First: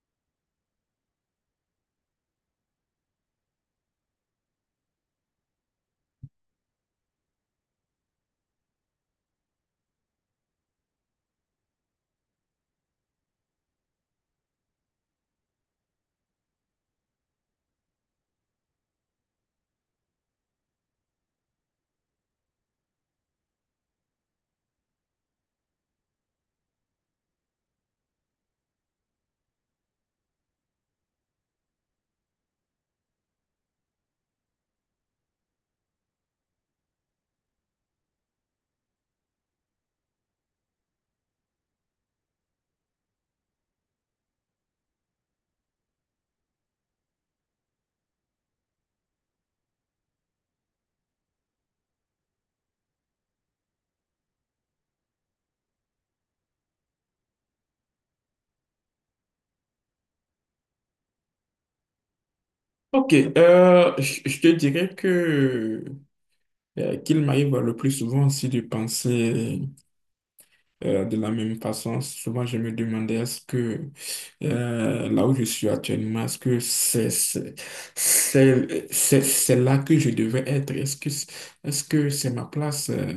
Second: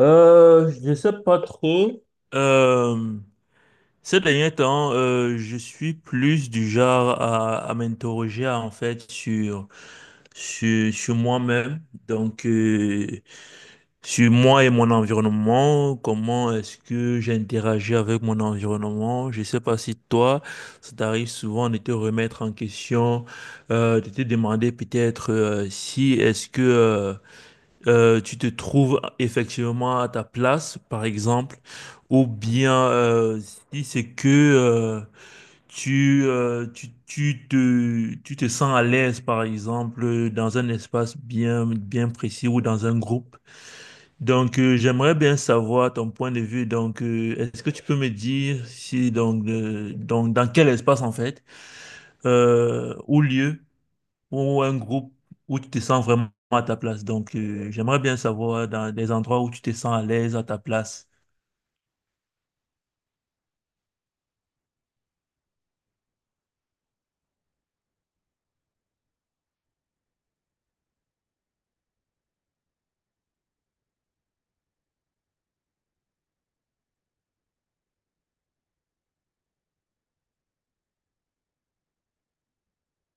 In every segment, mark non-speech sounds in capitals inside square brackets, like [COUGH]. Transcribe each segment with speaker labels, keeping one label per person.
Speaker 1: Je sais pas trop. Euh, Ces derniers temps, je suis plus du genre à m'interroger en fait sur moi-même, donc euh, sur moi et mon environnement, comment est-ce que j'interagis avec mon environnement. Je sais pas si toi, ça t'arrive souvent de te remettre en question, de te demander peut-être si tu te trouves effectivement à ta place, par exemple, ou bien si c'est que tu te sens à l'aise, par exemple, dans un espace bien précis ou dans un groupe. J'aimerais bien savoir ton point de vue. Est-ce que tu peux me dire si, donc, dans quel espace, en fait, ou lieu ou un groupe où tu te sens vraiment à ta place. J'aimerais bien savoir dans des endroits où tu te sens à l'aise à ta place.
Speaker 2: Ok, je te dirais que qu'il m'arrive le plus souvent aussi de penser de la même façon. Souvent, je me demandais est-ce que là où je suis actuellement, est-ce que c'est là que je devais être? Est-ce que c'est ma place?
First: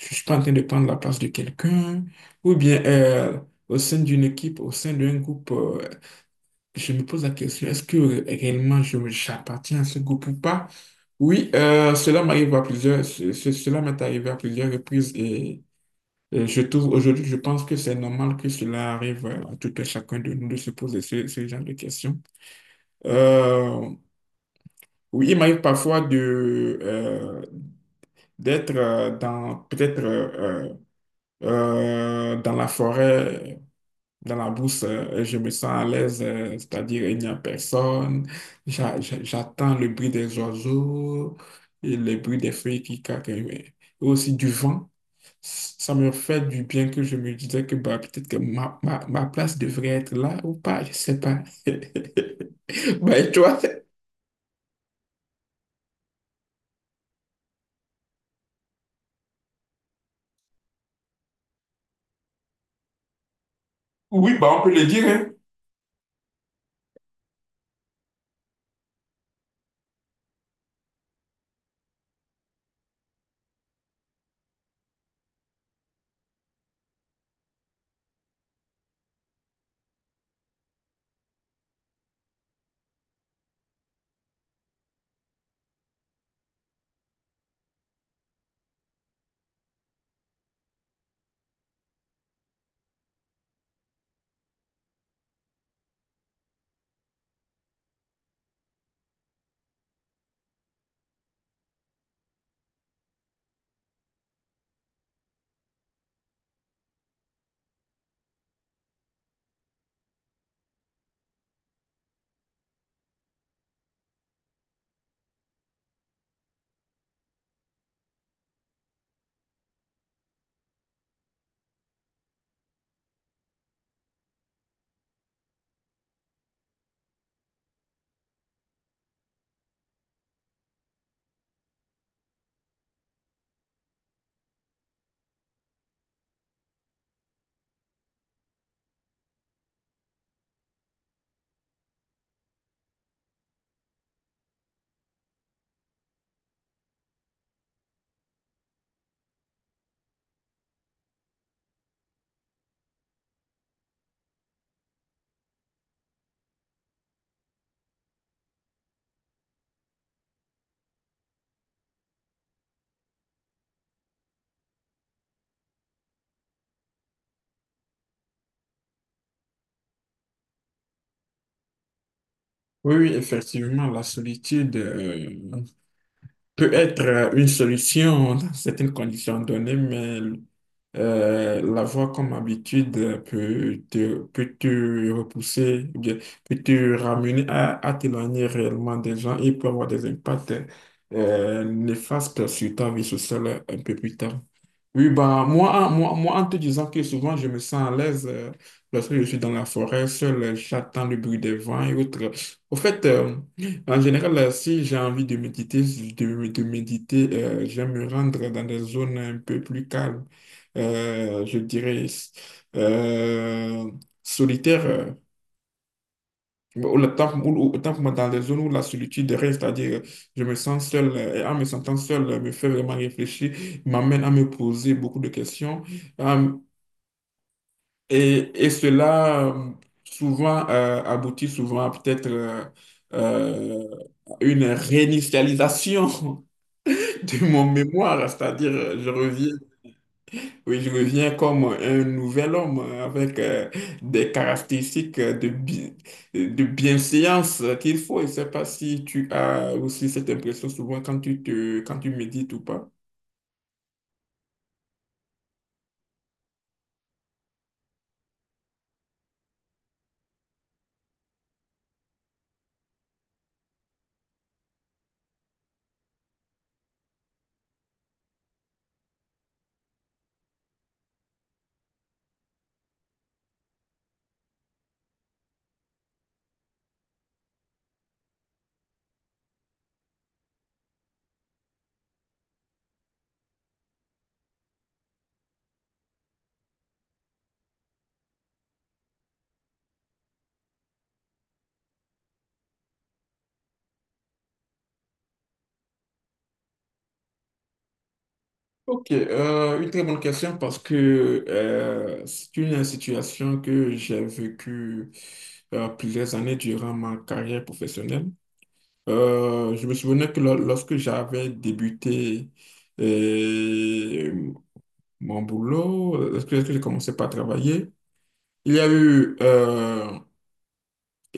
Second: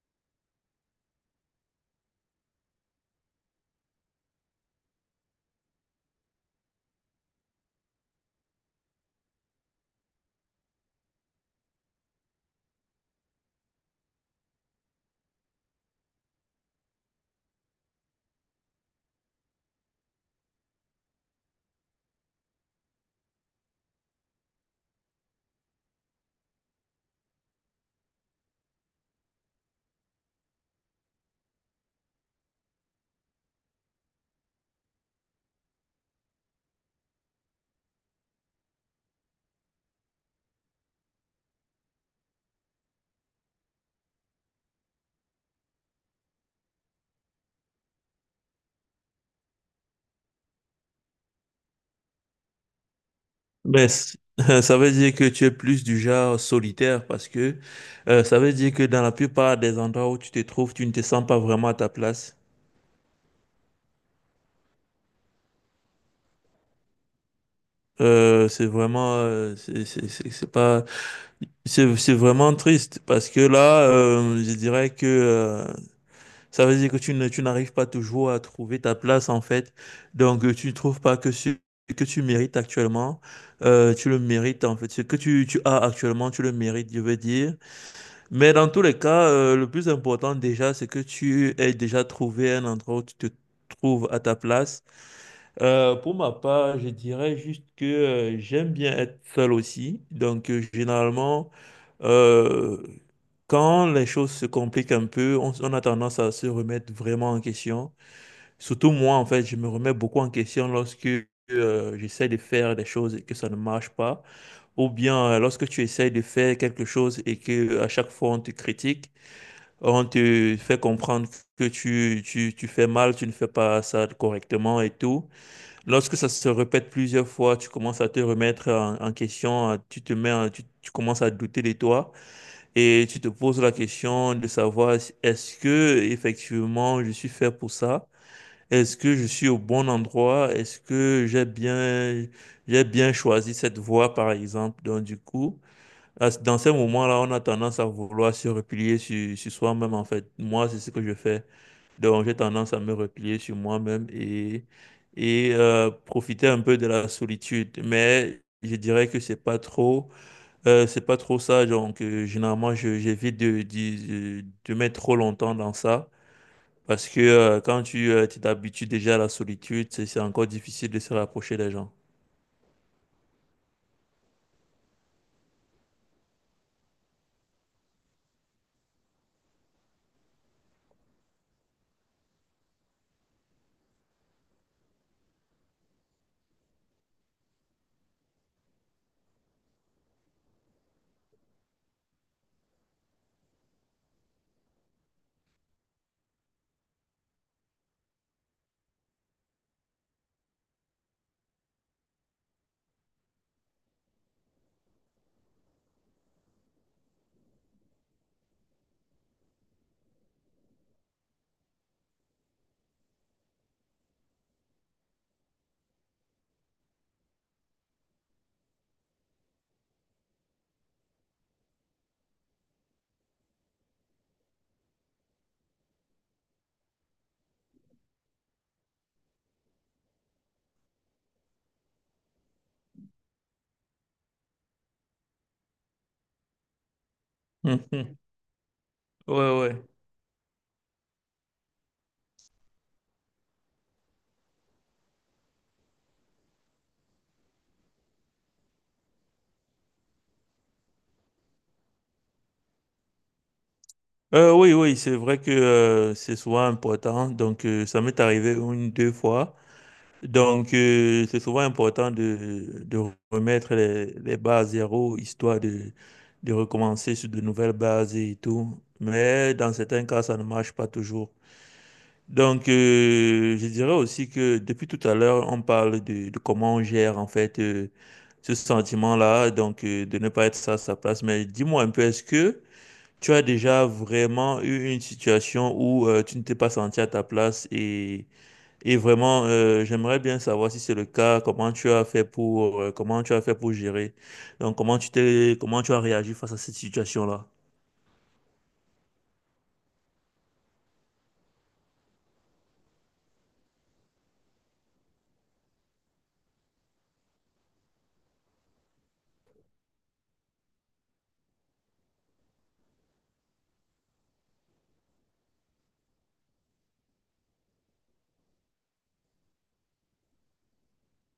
Speaker 2: Je suis pas en train de prendre la place de quelqu'un? Ou bien, au sein d'une équipe, au sein d'un groupe? Je me pose la question, est-ce que réellement j'appartiens à ce groupe ou pas? Oui, cela m'arrive à plusieurs, cela m'est arrivé à plusieurs reprises, et je trouve aujourd'hui, je pense que c'est normal que cela arrive à tout et chacun de nous de se poser ce, ce genre de questions. Euh, oui, il m'arrive parfois de d'être, dans peut-être, dans la forêt. Dans la brousse, je me sens à l'aise, c'est-à-dire il n'y a personne. J'attends le bruit des oiseaux et le bruit des feuilles qui craquent, mais aussi du vent. Ça me fait du bien, que je me disais que bah, peut-être que ma place devrait être là ou pas, je sais pas. [LAUGHS] Bah, et toi?
Speaker 1: Ben, [LAUGHS] ça veut dire que tu es plus du genre solitaire parce que ça veut dire que dans la plupart des endroits où tu te trouves, tu ne te sens pas vraiment à ta place.
Speaker 2: Oui, bah, on peut le dire, hein.
Speaker 1: C'est vraiment, c'est- C'est pas, c'est vraiment triste parce que là, je dirais que ça veut dire que tu n'arrives pas toujours à trouver ta place, en fait. Tu ne trouves pas que ce que tu mérites actuellement, tu le mérites, en fait. Ce que tu as actuellement, tu le mérites, je veux dire. Mais dans tous les cas, le plus important déjà, c'est que tu aies déjà trouvé un endroit où tu te trouves à ta place. Pour ma part, je dirais juste que j'aime bien être seul aussi. Généralement, euh, quand les choses se compliquent un peu, on a tendance à se remettre vraiment en question. Surtout moi, en fait, je me remets beaucoup en question lorsque j'essaie de faire des choses et que ça ne marche pas. Ou bien lorsque tu essayes de faire quelque chose et que à chaque fois on te critique, on te fait comprendre que tu fais mal, tu ne fais pas ça correctement et tout. Lorsque ça se répète plusieurs fois, tu commences à te remettre en question, à- tu te mets, en- tu commences à douter de toi et tu te poses la question de savoir est-ce que effectivement je suis fait pour ça? Est-ce que je suis au bon endroit? Est-ce que j'ai bien choisi cette voie, par exemple? Donc, du coup, dans ces moments-là, on a tendance à vouloir se replier sur soi-même, en fait. Moi, c'est ce que je fais. Donc, j'ai tendance à me replier sur moi-même et, et profiter un peu de la solitude. Mais je dirais que c'est pas trop ça. Généralement, j'évite de mettre trop longtemps dans ça. Parce que quand tu t'habitues déjà à la solitude, c'est encore difficile de se rapprocher des gens.
Speaker 2: Oui, oui, effectivement, la solitude peut être, une solution dans certaines conditions données, mais l'avoir comme habitude peut te repousser, ou bien peut te ramener à t'éloigner réellement des gens et peut avoir des impacts néfastes sur ta vie sociale un peu plus tard. Oui, bah, moi, en te disant que souvent je me sens à l'aise lorsque je suis dans la forêt, seul, j'attends le bruit des vents et autres. Au fait, en général, si j'ai envie de méditer, de méditer, j'aime me rendre dans des zones un peu plus calmes, je dirais, euh, solitaires. Ou le temps, autant pour moi, dans les zones où la solitude règne, c'est-à-dire, je me sens seul, et en me sentant seul, me fait vraiment réfléchir, m'amène à me poser beaucoup de questions. Euh, et cela, souvent, aboutit souvent à peut-être, euh, une réinitialisation [LAUGHS] de mon mémoire,
Speaker 1: [LAUGHS]
Speaker 2: c'est-à-dire, je
Speaker 1: Ouais,
Speaker 2: reviens,
Speaker 1: ouais.
Speaker 2: oui, je reviens comme un nouvel homme, avec des caractéristiques de, de bienséance qu'il faut. Je ne sais pas si tu as aussi cette impression souvent quand tu te, quand tu médites ou pas.
Speaker 1: Oui, oui, c'est vrai que c'est souvent important. Ça m'est arrivé une, deux fois. C'est souvent important de remettre les bases à zéro, histoire de recommencer sur de nouvelles bases et tout. Mais dans certains cas, ça ne marche pas toujours. Je dirais aussi que depuis tout à l'heure, on parle de comment on gère en fait ce sentiment-là, de ne pas être ça à sa place. Mais dis-moi un peu, est-ce que... tu as déjà vraiment eu une situation où tu ne t'es pas senti à ta place et vraiment j'aimerais bien savoir si c'est le cas, comment tu as fait pour gérer. Donc comment tu as réagi face à cette situation-là?
Speaker 2: Ok, une très bonne question, parce que c'est une situation que j'ai vécue plusieurs années durant ma carrière professionnelle. Je me souvenais que lorsque j'avais débuté, euh, mon boulot, est-ce que j'ai commencé à travailler? Il y a eu, euh,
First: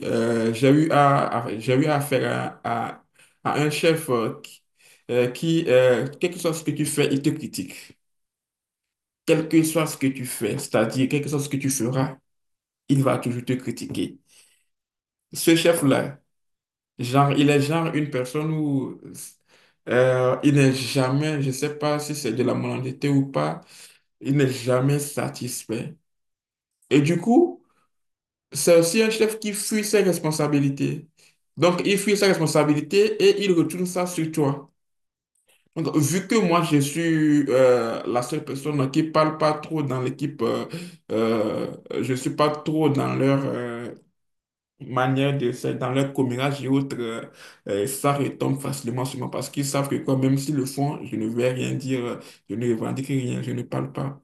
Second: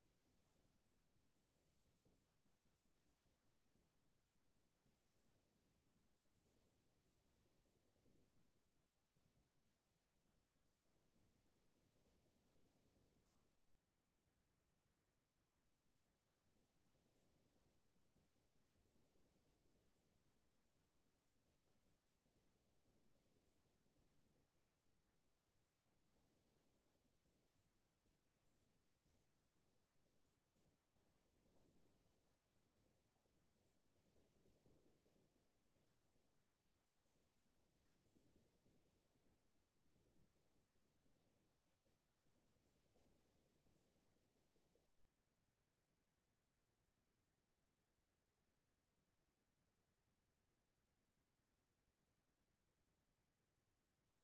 Speaker 2: euh, j'ai eu à, j'ai eu affaire à, à un chef, qui, quel que soit ce que tu fais, il te critique. Quel que soit ce que tu fais, c'est-à-dire quel que soit ce que tu feras, il va toujours te critiquer. Ce chef-là, genre, il est genre une personne où, il n'est jamais, je sais pas si c'est de la malhonnêteté ou pas, il n'est jamais satisfait. Et du coup, c'est aussi un chef qui fuit ses responsabilités. Donc, il fuit ses responsabilités et il retourne ça sur toi. Donc, vu que moi, je suis la seule personne qui parle pas trop dans l'équipe, euh, je suis pas trop dans leur, manière de faire, dans leur commérage et autres, ça retombe facilement sur moi parce qu'ils savent que quoi, même s'ils le font, je ne vais rien dire, je ne revendique rien, je ne parle pas.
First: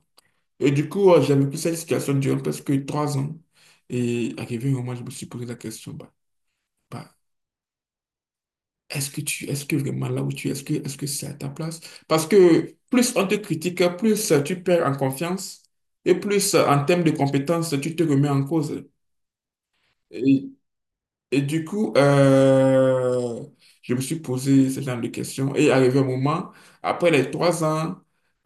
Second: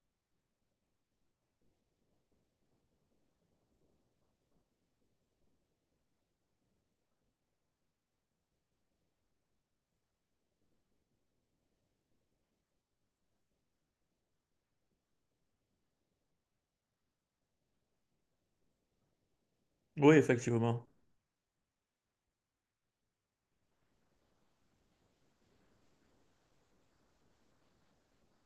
Speaker 2: Et du coup, j'ai vécu cette situation durant presque 3 ans. Et arrivé un moment, je me suis posé la question, bah, est-ce que tu, est-ce que vraiment là où tu es, est-ce que c'est à ta place? Parce que plus on te critique, plus tu perds en confiance, et plus en termes de compétences, tu te remets en cause.
Speaker 1: Oui,
Speaker 2: Et
Speaker 1: effectivement.
Speaker 2: Et du coup, je me suis posé ce genre de questions, et arrivé un moment, après les 3 ans,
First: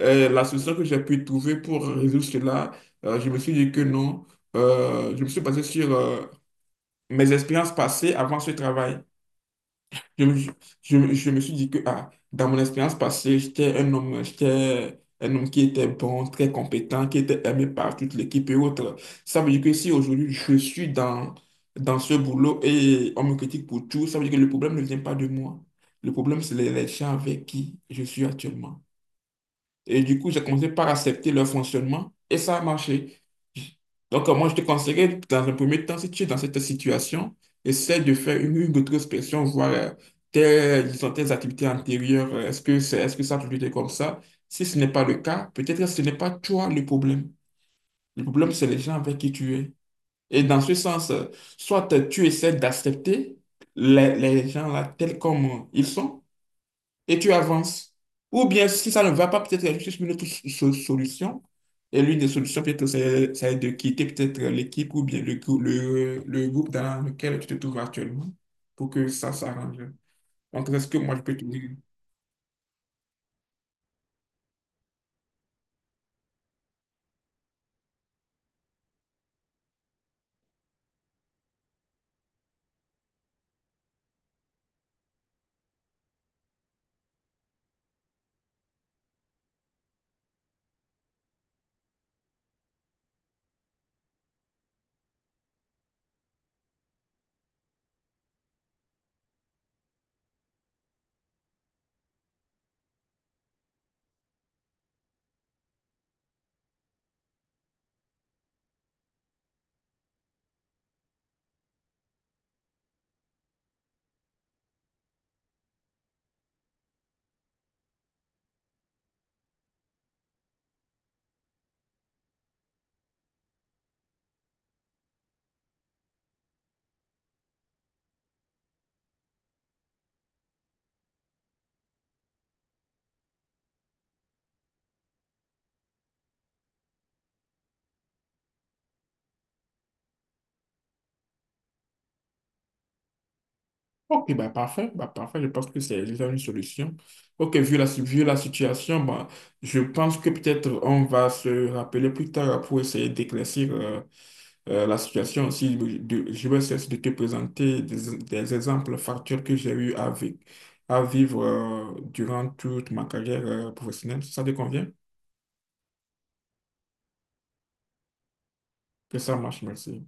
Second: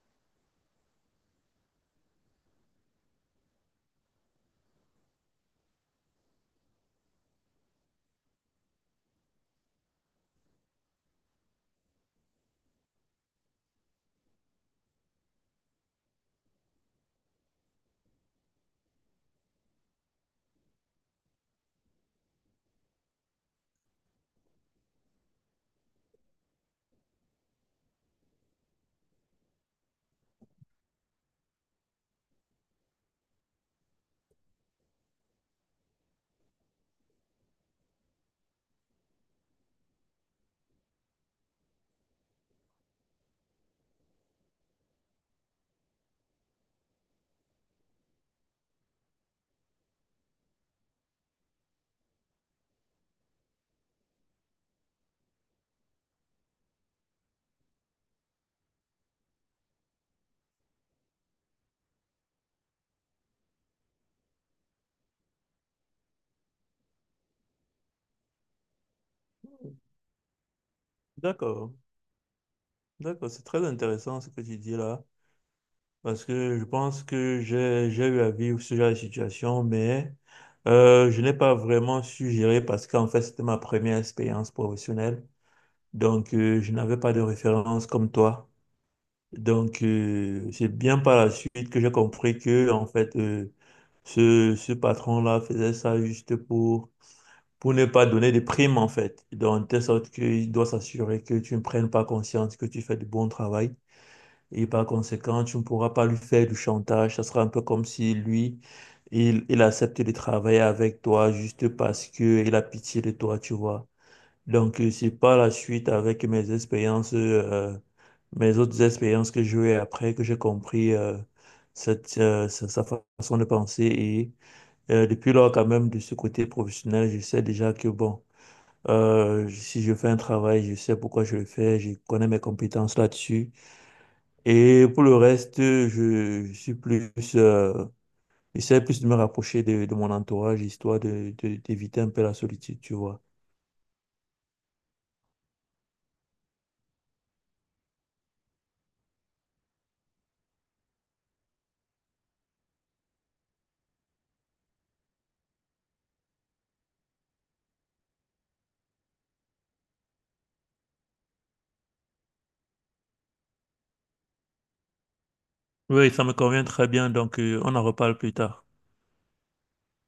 Speaker 2: la solution que j'ai pu trouver pour résoudre cela, je me suis dit que non, je me suis basé sur mes expériences passées avant ce travail. Je me, je me suis dit que ah, dans mon expérience passée, j'étais un homme qui était bon, très compétent, qui était aimé par toute l'équipe et autres. Ça veut dire que si aujourd'hui je suis dans, dans ce boulot et on me critique pour tout, ça veut dire que le problème ne vient pas de moi. Le problème, c'est les gens avec qui je suis actuellement. Et du coup, j'ai commencé par accepter leur fonctionnement et ça a marché. Donc, moi, je te conseillerais, dans un premier temps, si tu es dans cette situation, essaie de faire une introspection, voir tes, disons, tes activités antérieures. Est-ce que c'est, est-ce que ça a toujours été comme ça? Si ce n'est pas le cas, peut-être que ce n'est pas toi le problème. Le problème, c'est les gens avec qui tu es. Et dans ce sens, soit tu essaies d'accepter les gens là tels comme ils sont, et tu avances. Ou bien, si ça ne va pas, peut-être il y a juste une autre solution. Et l'une des solutions, peut-être, c'est de quitter peut-être l'équipe ou bien le, le groupe dans lequel tu te trouves actuellement pour que ça s'arrange. Donc, c'est ce que moi, je peux te dire.
Speaker 1: D'accord. D'accord, c'est très intéressant ce que tu dis là parce que je pense que j'ai eu à vivre ce genre de situation mais je n'ai pas vraiment su gérer parce qu'en fait c'était ma première expérience professionnelle. Je n'avais pas de référence comme toi. C'est bien par la suite que j'ai compris que, en fait, ce patron-là faisait ça juste pour ne pas donner de primes, en fait. Donc, de telle sorte qu'il doit s'assurer que tu ne prennes pas conscience que tu fais du bon travail. Et par conséquent, tu ne pourras pas lui faire du chantage. Ça sera un peu comme si lui, il accepte de travailler avec toi juste parce que il a pitié de toi, tu vois. C'est par la suite, avec mes expériences, mes autres expériences que j'ai eues après, que j'ai compris sa façon de penser. Et depuis lors, quand même, de ce côté professionnel, je sais déjà que, bon, si je fais un travail, je sais pourquoi je le fais, je connais mes compétences là-dessus. Et pour le reste, je suis plus... j'essaie plus de me rapprocher de mon entourage, histoire d'éviter un peu la solitude, tu vois.
Speaker 2: Ok, bah parfait, je pense que c'est déjà une solution. Ok, vu la, si-, vu la situation, bah, je pense que peut-être on va se rappeler plus tard pour essayer d'éclaircir, la situation aussi, je vais cesser de te présenter des exemples factuels que j'ai eu à, à vivre durant toute ma carrière professionnelle. Ça te convient?
Speaker 1: Oui, ça me convient très bien, on en reparle plus tard.
Speaker 2: Que ça marche, merci.